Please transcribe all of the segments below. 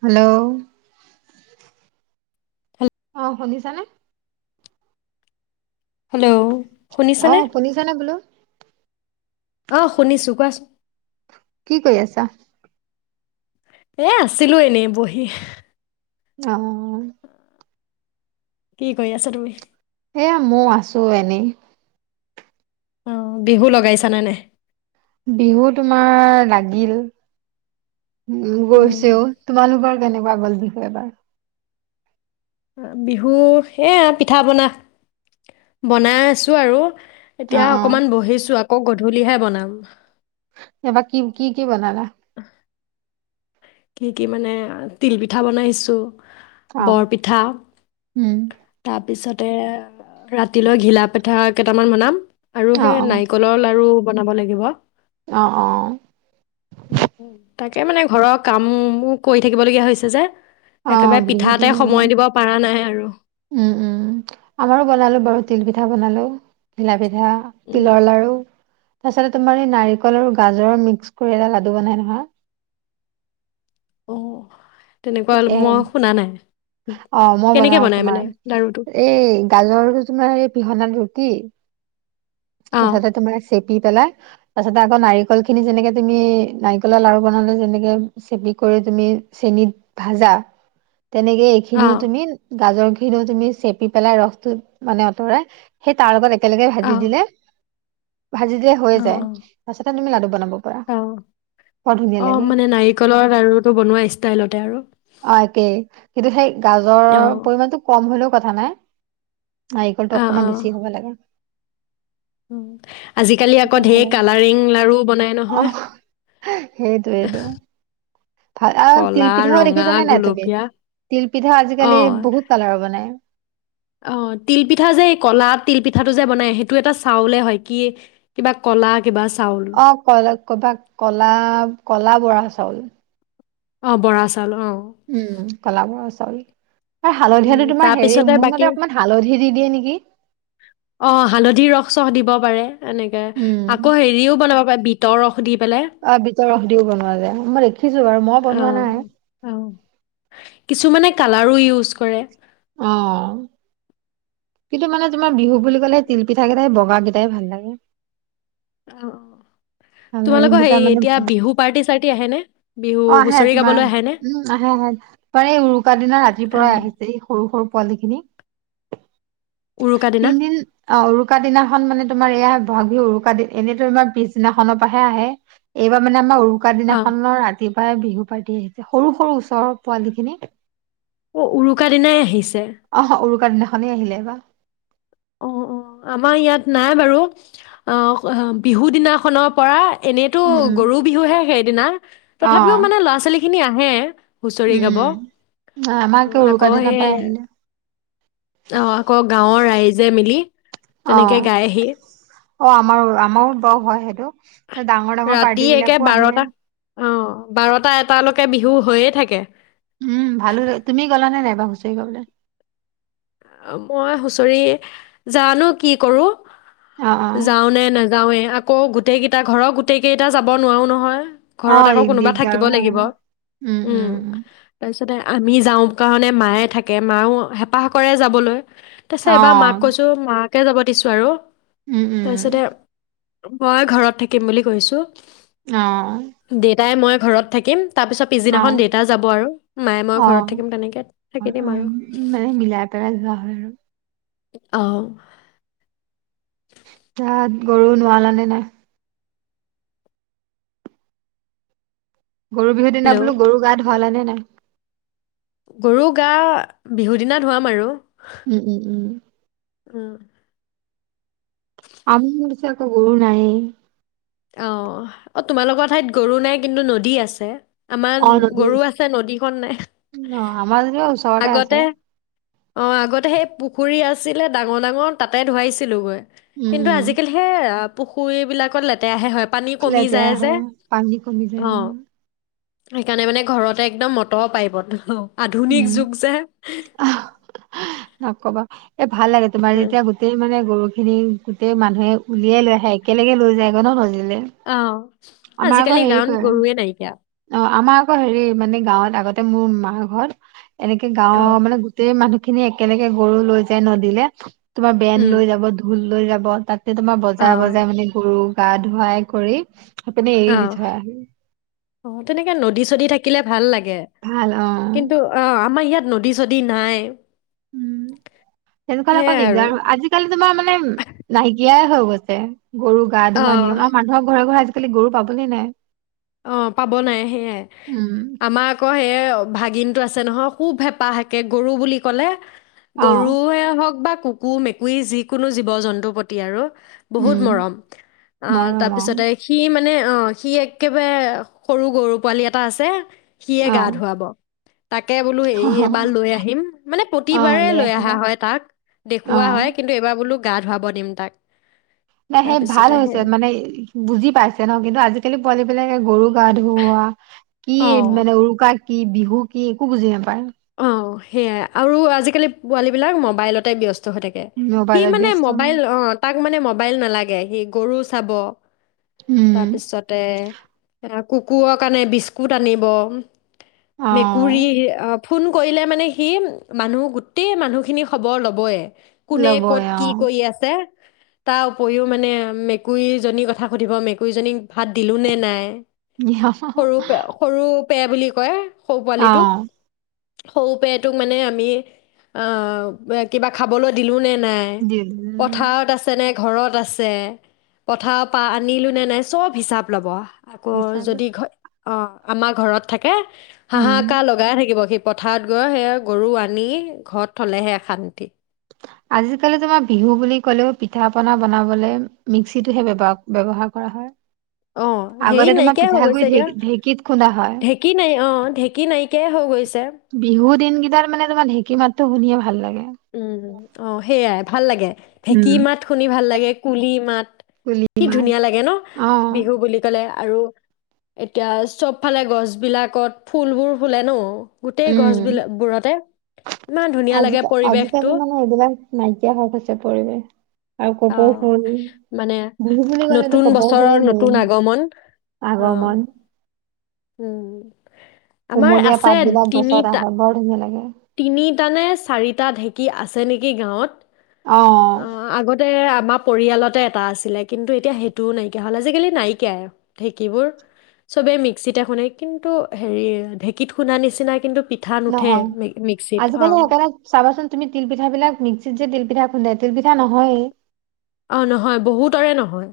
Hello অ' শুনিছানে? Hello. শুনিছানে? অ' শুনিছানে বোলো? অ, শুনিছোঁ, কোৱাচোন। কি কই আছা? এ আছিলো এনেই বহি। অ'। কি কৰি আছা তুমি? এয়া মইয়ো আছোঁ এনেই। অহ, বিহু লগাইছানে নাই? বিহু তোমাৰ লাগিল, ম‌ উম গৈছেও। তোমালোকৰ কেনেকুৱা গ'ল বিহু এইবাৰ? অ বিহু এয়া পিঠা বনা, বনাই আছোঁ আৰু। অ এতিয়া অ অকনমান বহিছোঁ, আ আকৌ গধূলিহে বনাম। এইবাৰ কি, কি কি বনাবা? [unintelligible] কি কি মানে, তিলপিঠা বনাইছোঁ। অ বৰপিঠা, উম তাৰ পিছত তে ৰাতিলৈ ঘিলা পিঠা কেইটামান বনাম আৰু অ সেই নাৰিকলৰ লাৰু বনাব লাগিব। অহ অহ। উম, তাকে মানে ঘৰত- কামকৰি থাকিবলগীয়া হৈছে যে- অহ একেবাৰে বিহু পিঠাতে সময় দিব পৰা নাই আৰু উম উম। আমাৰো বনালোঁ বহুত তিল পিঠা বনালোঁ। লাগে হেয়া উম তিলৰ লাৰু। তাৰপিছতে তোমাৰ এই নাৰিকলৰ গাজৰ মিক্স কৰি এটা লাডু বনাই নহয়। অহ এ অ মই কেনেকে বনাও বনাই মানে লাৰুটো তোমাৰ। এই গাজৰতো তোমাৰ এই পিহনাত ৰিটি- অ তাৰপিছতে তোমাৰ চেপি পেলাই, তাৰপিছতে আকৌ নাৰিকল খিনি যেনেকে তুমি নাৰিকলৰ লাৰু বনালে যেনেকে চেপি কৰি তুমি চেনিত ভাজা- তেনেকে অ এইখিনিও তুমি গাজৰ- খিনি তুমি চেপি পেলাই ৰসতো মানে আঁতৰাই, সেই তাৰ লগতে- একেলগে অ ভাজি দিলে- ভাজি দিয়ে হৈ যায়। অ তাৰপিছতে তুমি লাডু বনাব পাৰা। অ অ বৰ ধুনীয়া অ লাগে। মানে নাৰিকলৰ লাৰুটো বনোৱা ষ্টাইলতে আৰু অ একেই, কিন্তু সেই গাজৰ অ পৰিমাণটো কম- হ'লেও কথা নাই। নাৰিকলটো অকনমান বেছি হ'ব লাগে। ম আজিকালি আকৌ তেতিয়া ভাল ঢেৰ লাগে কালাৰিং লাৰু বনাই নহয়। হে সেইটোৱেইতো। ভা অ কলা তিল পিঠাও দে- কি ৰঙা জানে নাই তুমি গুলপীয়া তিলপিঠা আজিকালি অ বহুত কালাৰৰ বনাই অ তিল পিঠা যে কলাত তিল পিঠাটো যে বনাই সেইটো এটা চাউলে হয় কি কিবা কলা কিবা চাউল অ কিবা কলা কলা বৰা চাউল অ বৰাচাউল উম কলাবৰা চাউল আৰু উম হালধীয়াটো তোমাৰ হেৰি তাৰপিছতে মোৰ বাকী মতে অকমান হালধি দি দিয়ে নেকি অ হালধি ৰস চস দিব পাৰে এনেকে উম আকৌ হেৰিও বনাব পাৰি বিটৰ ৰস দি পেলাই অ বিটৰ বনোৱা যায় আমাৰ দেখিছো বাৰু মই অ বনোৱা নাই অ কিছুমানে কালাৰো ইউজ কৰে আহ কিন্তু মানে তোমাৰ বিহু বুলি ক'লে তিলপিঠা কেইটাই বগা কেইটাই ভাল লাগে অ অ কালাৰিং তোমালোকৰ কেইটা হেই মানে এতিয়া ভাল বিহু পাৰ্টি চাৰ্টি আহে নে অ আহে তোমাৰ উম আহে আহে তোমাৰ এই উৰুকাৰ দিনা ৰাতিৰ অ পৰাাই আহিছে এই সৰু সৰু পোৱালিখিনি উৰুকা দিনা তিনিদিন অ উৰুকা দিনাখন মানে তোমাৰ এইয়া বহাগহু উকািন এনেই তো তমাৰ পিছদিনাখনৰ পৰাহে আহে এইবাৰ মানে আমাৰ উৰু চকা অ দিনাখনৰ ৰাতি প্ৰায় বিহু পাতি আহিছে সৰু সৰু ওচৰৰ পোৱালি খিনি অ উৰুকা দিনাই আহিছে অ উ কনাখনেই আহিলে এই বা অ অ আমাৰ ইয়াত নাই বাৰু অ বিহু দিনাখনৰ পৰা এনেইতো উম উম গৰু বিহুহে সেইদিনা অ তথাপিও মানে ল'ৰা ছোৱালী খিনি আহে হুচৰি উম গাব অ উম আমাৰ একে উৰুকা আকৌ দিনা সেই পাই আহিলে অ আকৌ গাঁৱৰ ৰা জেমিলি অ অ আমাৰো আমাৰো বাৰু হয় সেইটো ত ডাঙৰ ডাঙৰ ৰাতি পাৰ্টী একে বিলাকো আহিলে বাৰটা অ বাৰটা এটালৈকে বিহু হৈয়ে থাকে উম ভালো লাগ তুমি গলা নে নাই এইবা হুচৰি গবলৈ মই হুঁচৰি জানো কি কৰোঁ অ অ যাওঁ নে নাযাওঁৱে আ আকৌ গোটেইকেইটা ঘৰৰ গোটেইকেইটা যাব নোৱাৰোঁ নহয় অ ঘৰত আকৌ কোনোবা থাকিব দিগদাৰো হয় লাগিব উম তাপিছ তাতে আমি যাওঁ কাৰণে মায়ে থাকে মায়ো হেঁপাহ কৰে যাবলৈ তাৰ অ পিছত এবাৰ মাক কৈছোঁ মাক তাকে যাব দিছোঁ আৰু উম তাৰপিছতে উম মই ঘৰত থাকিম বুলি কৈছোঁ অ তাই মই ঘৰত থাকিম তাৰপিছত অ পিছদিনাখন দেতা যাব আৰু মায়ে মই অ ঘৰত থাকিম তেনেকে থাকি দিম আৰু তইয়ে যা আৰু আহ তাত গৰু নোৱালানে নাই গৰু বিহু দিনা হেল্ল' বোলো গৰু গা ধো ভৱালানে নাই গৰু গা বিহু দিনা ধোৱাম আৰু উম উম উম উম আমি মোৰছ এ এক গৰু নাই অ অ অ তোমালোকৰ ঠাইত গৰু নাই কিন্তু নদী আছে আমাৰ অ নদী গৰু আছে নদীখন নাই অ আমাৰ যেনিবা ওচৰতে আগতে আছে অ আগতে সেই পুখুৰী আছিলে ডাঙৰ ডাঙৰ তাতে ধোৱাইছিলোঁগৈ উম কিন্তু উম আজিকালিহে আ পুখুৰীবিলাকত লে তেয়াহে হয় লেতেৰা হয় পানী কমি অ যায় আৰু সেইকাৰণে মানে ঘৰতে একদম মটৰ পাইপত আধুনিক যুগ যে আহ নকবা এ ভাল লাগে তোমাৰ উম, যেতিয়া গোটেই মানে গৰুখিনি গোটেই মানুহে উলিয়াই লৈ আহে একেলগে লৈ যায় গ ন অ আমাৰ আকৌ আজিকালি হেৰি গাঁৱত কৰে গৰুৱে নাইকিয়া। অ আমাৰ আকৌ হেৰি মানে গাঁৱত আগতে মোৰ মাৰ ঘৰত এনেকে অ গাঁৱৰ মানে গোটেই মানুহ [unintelligible] খিনি একেলগে গৰু লৈ যায় নদীলে। তোমাৰ বেন উম লৈ যাব ঢোল, লৈ যাব তাত। এতিয়া তোমাৰ অ বজাই বজাই মানে গৰু, গা ধুৱাই কৰি [unintelligible] এপেনে অ এৰি দিঠৈ আঁ [unintelligible] অ' তেনেকে নদী-চদী থাকিলে ভাল লাগে। কে, ভাল অ কিন্তু আমাৰ ইয়াত নদী ছদি [unintelligible] নদী নাই। উম, তেনেকুৱাত আক সেয়াই আৰু দিগদাৰ হয়, আজিকালি তোমাৰ মানে নাইকিয়াই হ, গছে গৰু গা অ ধোৱা নিয়ম, আৰু মানুহৰ ঘৰে ঘৰে কালি গৰু পাবলে নাই। অ পাব নাই সেয়াই, উম আমাৰ আকৌ সেই ভাগিনটো আছে নহয়, খুব হেঁপাহ একে গৰু বুলি ক'লে। অ গৰুয়ে হওক বা, কুকুৰ-মেকুৰী যিকোনো জীৱ-জন্তুৰ প্ৰতি আৰু বহুত উম মৰম। আহ' মৰম তাৰপিছতে অ সি মানে অ, সি এক একেবাৰে সৰু গৰু পোৱালি এটা আছে। সিয়ে গা ধুৱাব। তাকে বোলো, অ এবাৰ লৈ আহিম, মানে অ প্ৰতিবাৰে লৈ অহা আহিবা হয় তাক। দেখুওৱা অ হয় কিন্তু এইবাৰ বোলো, গা ধুৱাব দিম তাক। নাই সেই ভাল তাৰপিছতে হৈছে, সেই মানে বুজি পাইছে ন কিন্তু আজিকালি পোৱালি বিলাকে গৰু গা ধুওৱা, কি, অ মানে উৰুকা কি বিহু, কি একো বুজি নাপায় অ সেয়াই আৰু আজিকালি পোৱালী বিলাক মোবাইলতে ব্যস্ত হৈথাকে। সি মোবাইলত মানে, ব্যস্ত মবাইল অ' তাক মানে মবাইল নালাগে সি গৰু চাব। উম তাৰপিছতে কুকুৰৰ কাৰণে বিস্কুট আনিব অ মেকুৰী অ ফোন কৰিলে মানে সি মানুহ গোটেই মানুহখিনি খবৰ ল'বই। কোনে ল'বই কত অ কি কৰি আছে, তাৰ উপৰিও মানে মেকুৰীজনী কথা সুধিব মেকুৰীজনীক ভাত দিলোঁ নে নাই? সৰু পে সৰু পে বুলি কয় সৌ অ পোৱালিটোক সৰু পেটোক মানে আমি অ কিবা খাবলৈ দিলো নে নাই পথাৰত আছেনে ঘৰত আছে পথাৰ পা আনিলো নে নাই চব হিচাপ ল'ব আকৌ হিচাপ যদি ঘ অঁ আমাৰ ঘৰত থাকে উম হাঁহাকাৰ লগাই থাকিব সি পথাৰত গৈ সেয়া গৰু আনি ঘৰত থলেহে শান্তি আজিকালি তোমাৰ বিহু বুলি কলেও পিঠা পনা বনাবলৈ মিক্সিটোহে ব্যৱহাৰ কৰা হয় অ হেৰি আগতে তোমাৰ নাইকিয়াই হৈ পিঠাগুৰি গৈছে ঢে এতিয়া ঢেঁকীত খুন্দা হয় ঢেঁকী নাই অ ঢেঁকী নাইকিয়াই হৈ গৈছে বিহু দিনকেইটাৰ মানে তোমাৰ ঢেঁকী মাতো শুনিয়ে ভাল লাগে উম অ সেইয়াই ভাল লাগে ঢ়েঁকী উম মাত শুনি ভালাগ লাগে কুলি মাত কুলি কি মাত ধুনীয়া লাগে ন অ বিহু বুলি ক'লে আৰু এতিয়া চব ফালে গছ বিলাকত ফুলবোৰ ফুলে নো গোটেই উম, গছ বিল বোৰতে ইমান ধুনীয়া আজি লাগে পৰিৱেশটো আজিকালি মানে এইবিলাক নাইকিয়া হৈ গৈছে পৰিৱেশ আৰু কপৌ ফুল আহ মানে বিহু বুলি ক'লেতো নতুন কপৌ ফুলেই বছৰৰ মেইন নতুন আগমন অ আগমন উম আমাৰ কুমলীয়া আছে পাত বিলাক গছত তিনিটা আহে বৰ ধুনীয়া লাগে তিনিটা নে চাৰিটা ঢেঁকী আছে নেকি গাঁৱত অ আগতে আমাৰ পৰিয়ালতে এটা আছিলে কিন্তু এতিয়া সেইটোও নাইকিয়া হ'ল আজিকালি নাইকিয়াই ঢেঁকীবোৰ চবে মিক্সিতে শুনে কিন্তু হেৰি ঢেঁকীত খুন্দা নিচিনা কিন্তু পিঠা নুঠে নহয় মিক্সিত আজিকালি অ', সেইকাণে চাবাচোন তুমি তিল পিঠা বিলাক নি মিক্সিট যে তিলপিঠা খুন্দে তিলপিঠা নহয়ে অ', নহয় বহুতৰে নহয়,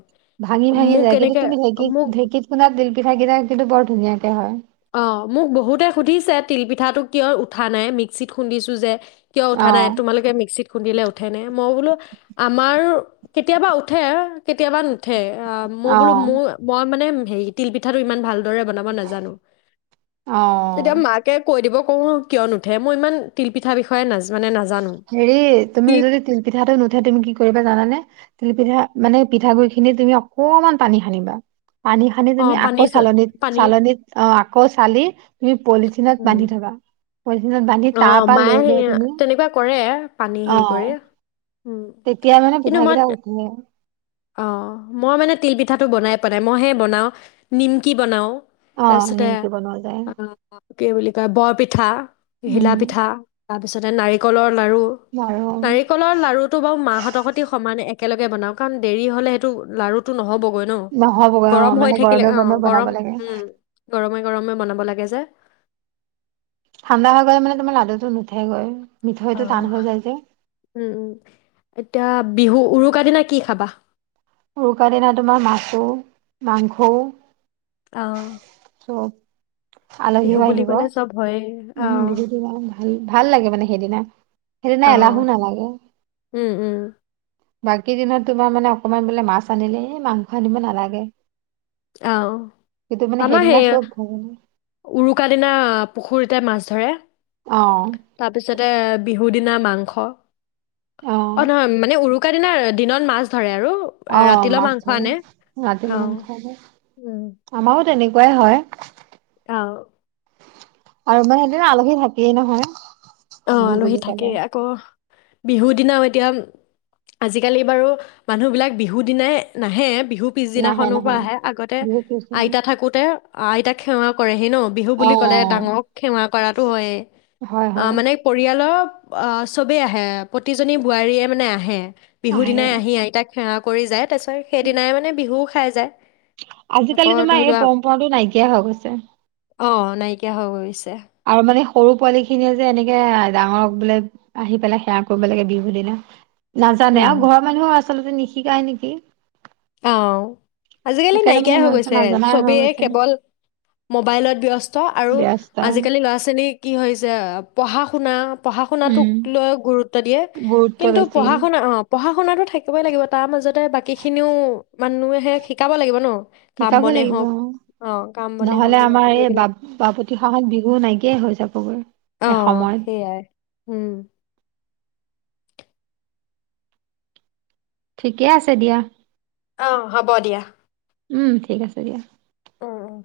ভাঙি ভাঙি যায় মোক কিন্তু এনেকে তুমি ঢেঁকীত মোক ঢেঁকীত খুন্দা তিল পিঠা কেইটা কিন্তু বৰ ধুনীয়াকে হয়। অ', মোক বহুতে সুধিছে তিলপিঠাটো কিয় উঠা নাই, মিক্সিত খুন্দিছো যে। কিয় উঠা অ নাই, তোমালোকে মিক্সিট খুন্দিলে উঠে নে, মই বোলো আমাৰ কেতিয়াবা উঠে, কেতিয়াবা নুঠে। অ', ম বোলো মোৰ মই মানে হে তিল পিঠাটো ইমান ভাল দৰে বনাব নাজানো। অ তেতিয়া মাকে কৈ দিব কৰোঁ কিয় নুঠে, মই ইমান তিলপিঠাৰ বিষয়ে নাজানো মানে হেৰি তুমি কি যদি তিলপিঠাটো নুঠে তুমি কি কৰিবা জানানে। তিলপিঠা, মানে পিঠাগুৰি খিনি তুমি অকমান পানী সানিব। পানী খানি তুমি অ' পানী আকৌ চ চালনিত পানী চালনিত, অ', আকৌ চালি তুমি পলীদিনত উম, বান্ধি থোৱা। পলীদিনট বান্ধি তাৰ অ' পৰা মায়ে লৈ সেই লৈ তুমি তেনেকুৱা কৰে, পানী অ হেৰি কৰে, উম, তেতিয়া মানে কিন্তু মই পিঠাকেইটা উঠে অ', মই মানে তিল পিঠাটো বনাইছে পোৱা নাই, মই হে বনাও নিমকি বনাও। অ তাৰপিছতে, নিমকি বনোৱা যায় অ', কি বুলি কয় বৰপীত পিঠা। উম ঘিলা পিঠা। তাৰপিছতে নাৰিকলৰ লাৰু, বাৰু নাৰিকলৰ লাৰুটো বাৰু মাহটোৰ সোতি সমানিয়াই এক একেলগে বনাওঁ কাৰণ দেৰি হলে সেইটো লাৰুটো নহ'ব। অইন, নহ'বগৈ অ গৰম হৈ মানে থাকিলে, গৰমে গৰমে অ', বনাব গৰম, লাগে উম, গৰমাই গৰমে বনাব লাগে যে। ঠাণ্ডা হৈ গলে মান তোমাৰ লাৰুটো নথাই গৈ। অ মিঠৈও টান হৈ যায় যে। উম উম এতিয়া, বিহু উৰুকা দিনা কি খাবা? উৰুকা দিনা তোমাৰ মাছো, মাংসও। অ' চব বিহু আলহীও বুলি আহিব কলে চব হয় উম বিহু দিনা ভাল ভাল লাগে মানে সেইদিনা অ এলাহো নালাগে উম উম বাকী দিনত তোমাৰ মানে অকমান বোলে মাছ আনিলে এই মাংস আনিব নালাগে অ কিন্তু মানে আমাৰ সেইদিনা সেইয়া চব ধৰে উৰুকা দিনা পুখুৰী ততে মাছ ধৰে অ তাৰ পিছতে এ বিহু দিনা মাংস অ নহয় মানে উৰু চকাাদিনাৰ দিনত মাছ ধৰে আৰু [unintelligible] অ ৰাতিলৈ মাছ মাংস আনে ধৰে ৰাতি অ মাংস উম, আমাও তেনেকুৱাই হয় অ আৰু মানে সেইদিনা আলহী থাকিয়েইে নহয় অ বিহু আলহী বুলি ক'লে থাকেই আকৌ বিহু দিনাও এতিয়া আজিকালি বাৰু মানুহ বিলাক বিহু দিনাই নাহে বিহু নাহে পিছদিনাখনৰ নাহে পৰা আহে আগতে বিহু পিছদিনা আইতা থাকোতে অ আইতাক সেৱা কৰে আহি ন বিহু অ বুলি ক'লে ডাঙক সেৱা কৰাতটো হয় হয় অ হয় মানে পৰিয়ালৰ অ চবেই আহে প্ৰতিজনী বোৱাৰীয়ে মানে আহে বিহু আহে দিনাই আহি আইতাক সেৱা কৰি যায় তাৰছত সেইদিনাই মানে বিহু খাই যায় আজিকালি আকৌ তোমাৰ ধৰি এই লোৱা পৰম্পৰাটো নাইকিয়া হৈ গৈছে অ নাইকিয়া হৈ গৈছে আৰু মানে সৰু পোৱালি খিনিয়ে যে এনেকে ডাঙৰক বোলে আহি পেলাই সেৱা কৰিব লাগে বিহু দিনা নাজানে উম আৰু ঘৰ মানুহো আছে আচলতে নিশিকাই নেকি অ আজিকালি সেইকাৰণে মানে নাইকিয়াই হৈ সিহঁতে গৈছে নাজানাই হৈ চবেই গৈছে কেৱল মোবাইলত ব্যস্ত আৰু ব্যস্ত আজিকালি ল'ৰা ছোৱালীক কি হৈছে পঢ়া শুনা পঢ়া উম শুনাাতোক লৈ গুৰুত্ব দিয়ে গুৰুত্ব কিন্তু বেছি পঢ়া শুনা অ পঢ়া শুনাতো থাকিবই লাগিব তাৰ মাজতে বাক খিনিওও- মানুহে শিকাব লাগিব ন। কাম শিকাব বনে হওক লাগিবঅ। অ কাম বনে হওক নহলে কিবা কিবি আমাৰ এই এইবিলাক বাপ বাপোতি সাহোন বিহু নাইকিয়াই হৈ যাবগৈ। অঅ এসময়ত সেইয়াই উম। ঠিকে আছে দিয়া। অ' হ'ব দিয়া। উম ঠিক আছে দিয়া। অ'অ'অ